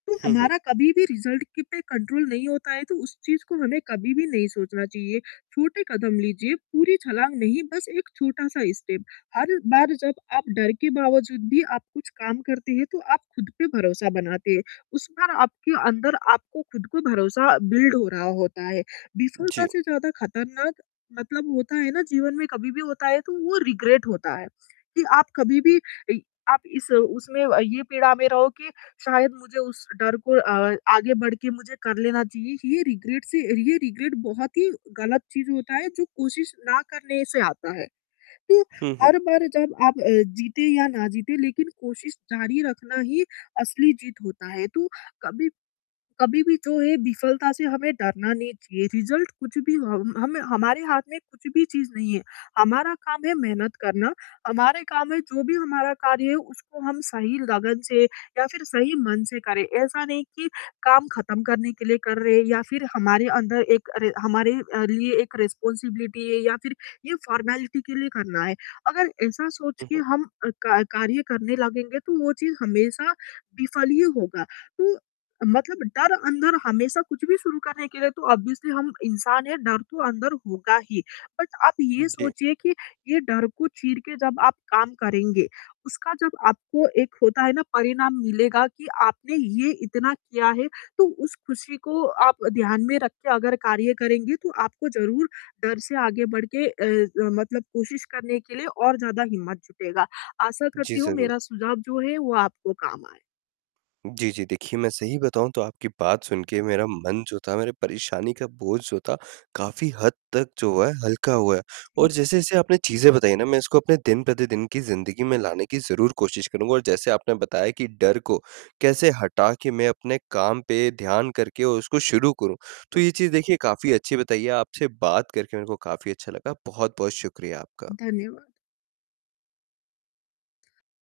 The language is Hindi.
हुँ, हुँ। हमारा कभी-भी रिज़ल्ट के पे कंट्रोल नहीं होता है तो उस चीज़ को हमें कभी-भी नहीं सोचना चाहिए, छोटे कदम लीजिए, पूरी छलाँग नहीं, बस एक छोटा-सा स्टेप हर बार जब आप डर के बावजूद भी आप कुछ काम करते हैं तो आप ख़ुद पे भरोसा बनाते हैं, उस बार आपके अंदर आपको ख़ुद को भरोसा बिल्ड हो रहा होता है। विफ़लता जी। से ज़्यादा खतरनाक मतलब होता है ना जीवन में कभी भी होता है तो वो रिग्रेट होता है, कि आप कभी भी इ आप इस उसमें ये पीड़ा में रहो कि शायद मुझे उस डर को आ आगे बढ़ के मुझे कर लेना चाहिए, ये रिग्रेट से ये रिग्रेट बहुत ही ग़लत चीज़ होता है जो कोशिश ना करने से आता है, तो हुँ, हुँ। हर बार जब अ, आप जीतें या ना जीतें लेक़िन कोशिश जारी रखना ही असली जीत होता है, तो कभी कभी-भी जो है विफ़लता से हमें डरना नहीं चाहिए रिज़ल्ट कुछ भी हमें हमारे हाथ में कुछ भी चीज़ नहीं है, हमारा काम है मेहनत करना, हमारा काम है जो भी हमारा कार्य है उसको हम सही लगन से या फ़िर सही मन से करें, ऐसा नहीं कि काम ख़त्म करने के लिए कर रहे हैं या फ़िर हमारे अंदर एक हमारे लिए एक रिस्पॉन्सिबिलिटी है या फ़िर ये फॉर्मेलिटी के लिए करना है। अगर ऐसा सोच के उहुँ। हम का कार्य करने लगेंगे तो वो चीज़ हमेशा विफ़ल ही होगा, तो मतलब डर अंदर हमेशा कुछ भी शुरू करने के लिए तो ऑब्वियसली हम इंसान हैं डर तो अंदर होगा ही बट आप ये जी। सोचिए कि ये डर को चीर के जब आप काम करेंगे उसका जब आपको एक होता है ना परिणाम मिलेगा कि आपने ये इतना किया है, तो उस खुशी को आप ध्यान में रख के अगर कार्य करेंगे तो आपको ज़रूर डर से आगे बढ़ के अ, मतलब कोशिश करने के लिए और ज़्यादा हिम्मत जुटेगा। आशा जी, करती हूँ ज़रूर। मेरा सुझाव जो है वो आपको काम आए। जी, जी। देखिए मैं सही बताऊँ तो आपकी बात सुन के मेरा मन जो था, मेरे परेशानी का बोझ जो था, काफ़ी हद तक जो है हल्का हुआ है और हुँ। जैसे-जैसे आपने चीज़ें बताई ना मैं इसको अपने दिन-प्रतिदिन की ज़िंदगी में लाने की ज़रूर कोशिश करूँगा और जैसे आपने बताया कि डर को कैसे हटा के मैं अपने काम पे ध्यान करके और उसको शुरू करूँ, तो जी। ये चीज़ देखिए काफ़ी अच्छी बताई है। आपसे बात करके मेरे को काफ़ी अच्छा लगा, बहुत-बहुत शुक्रिया आपका। धन्यवाद।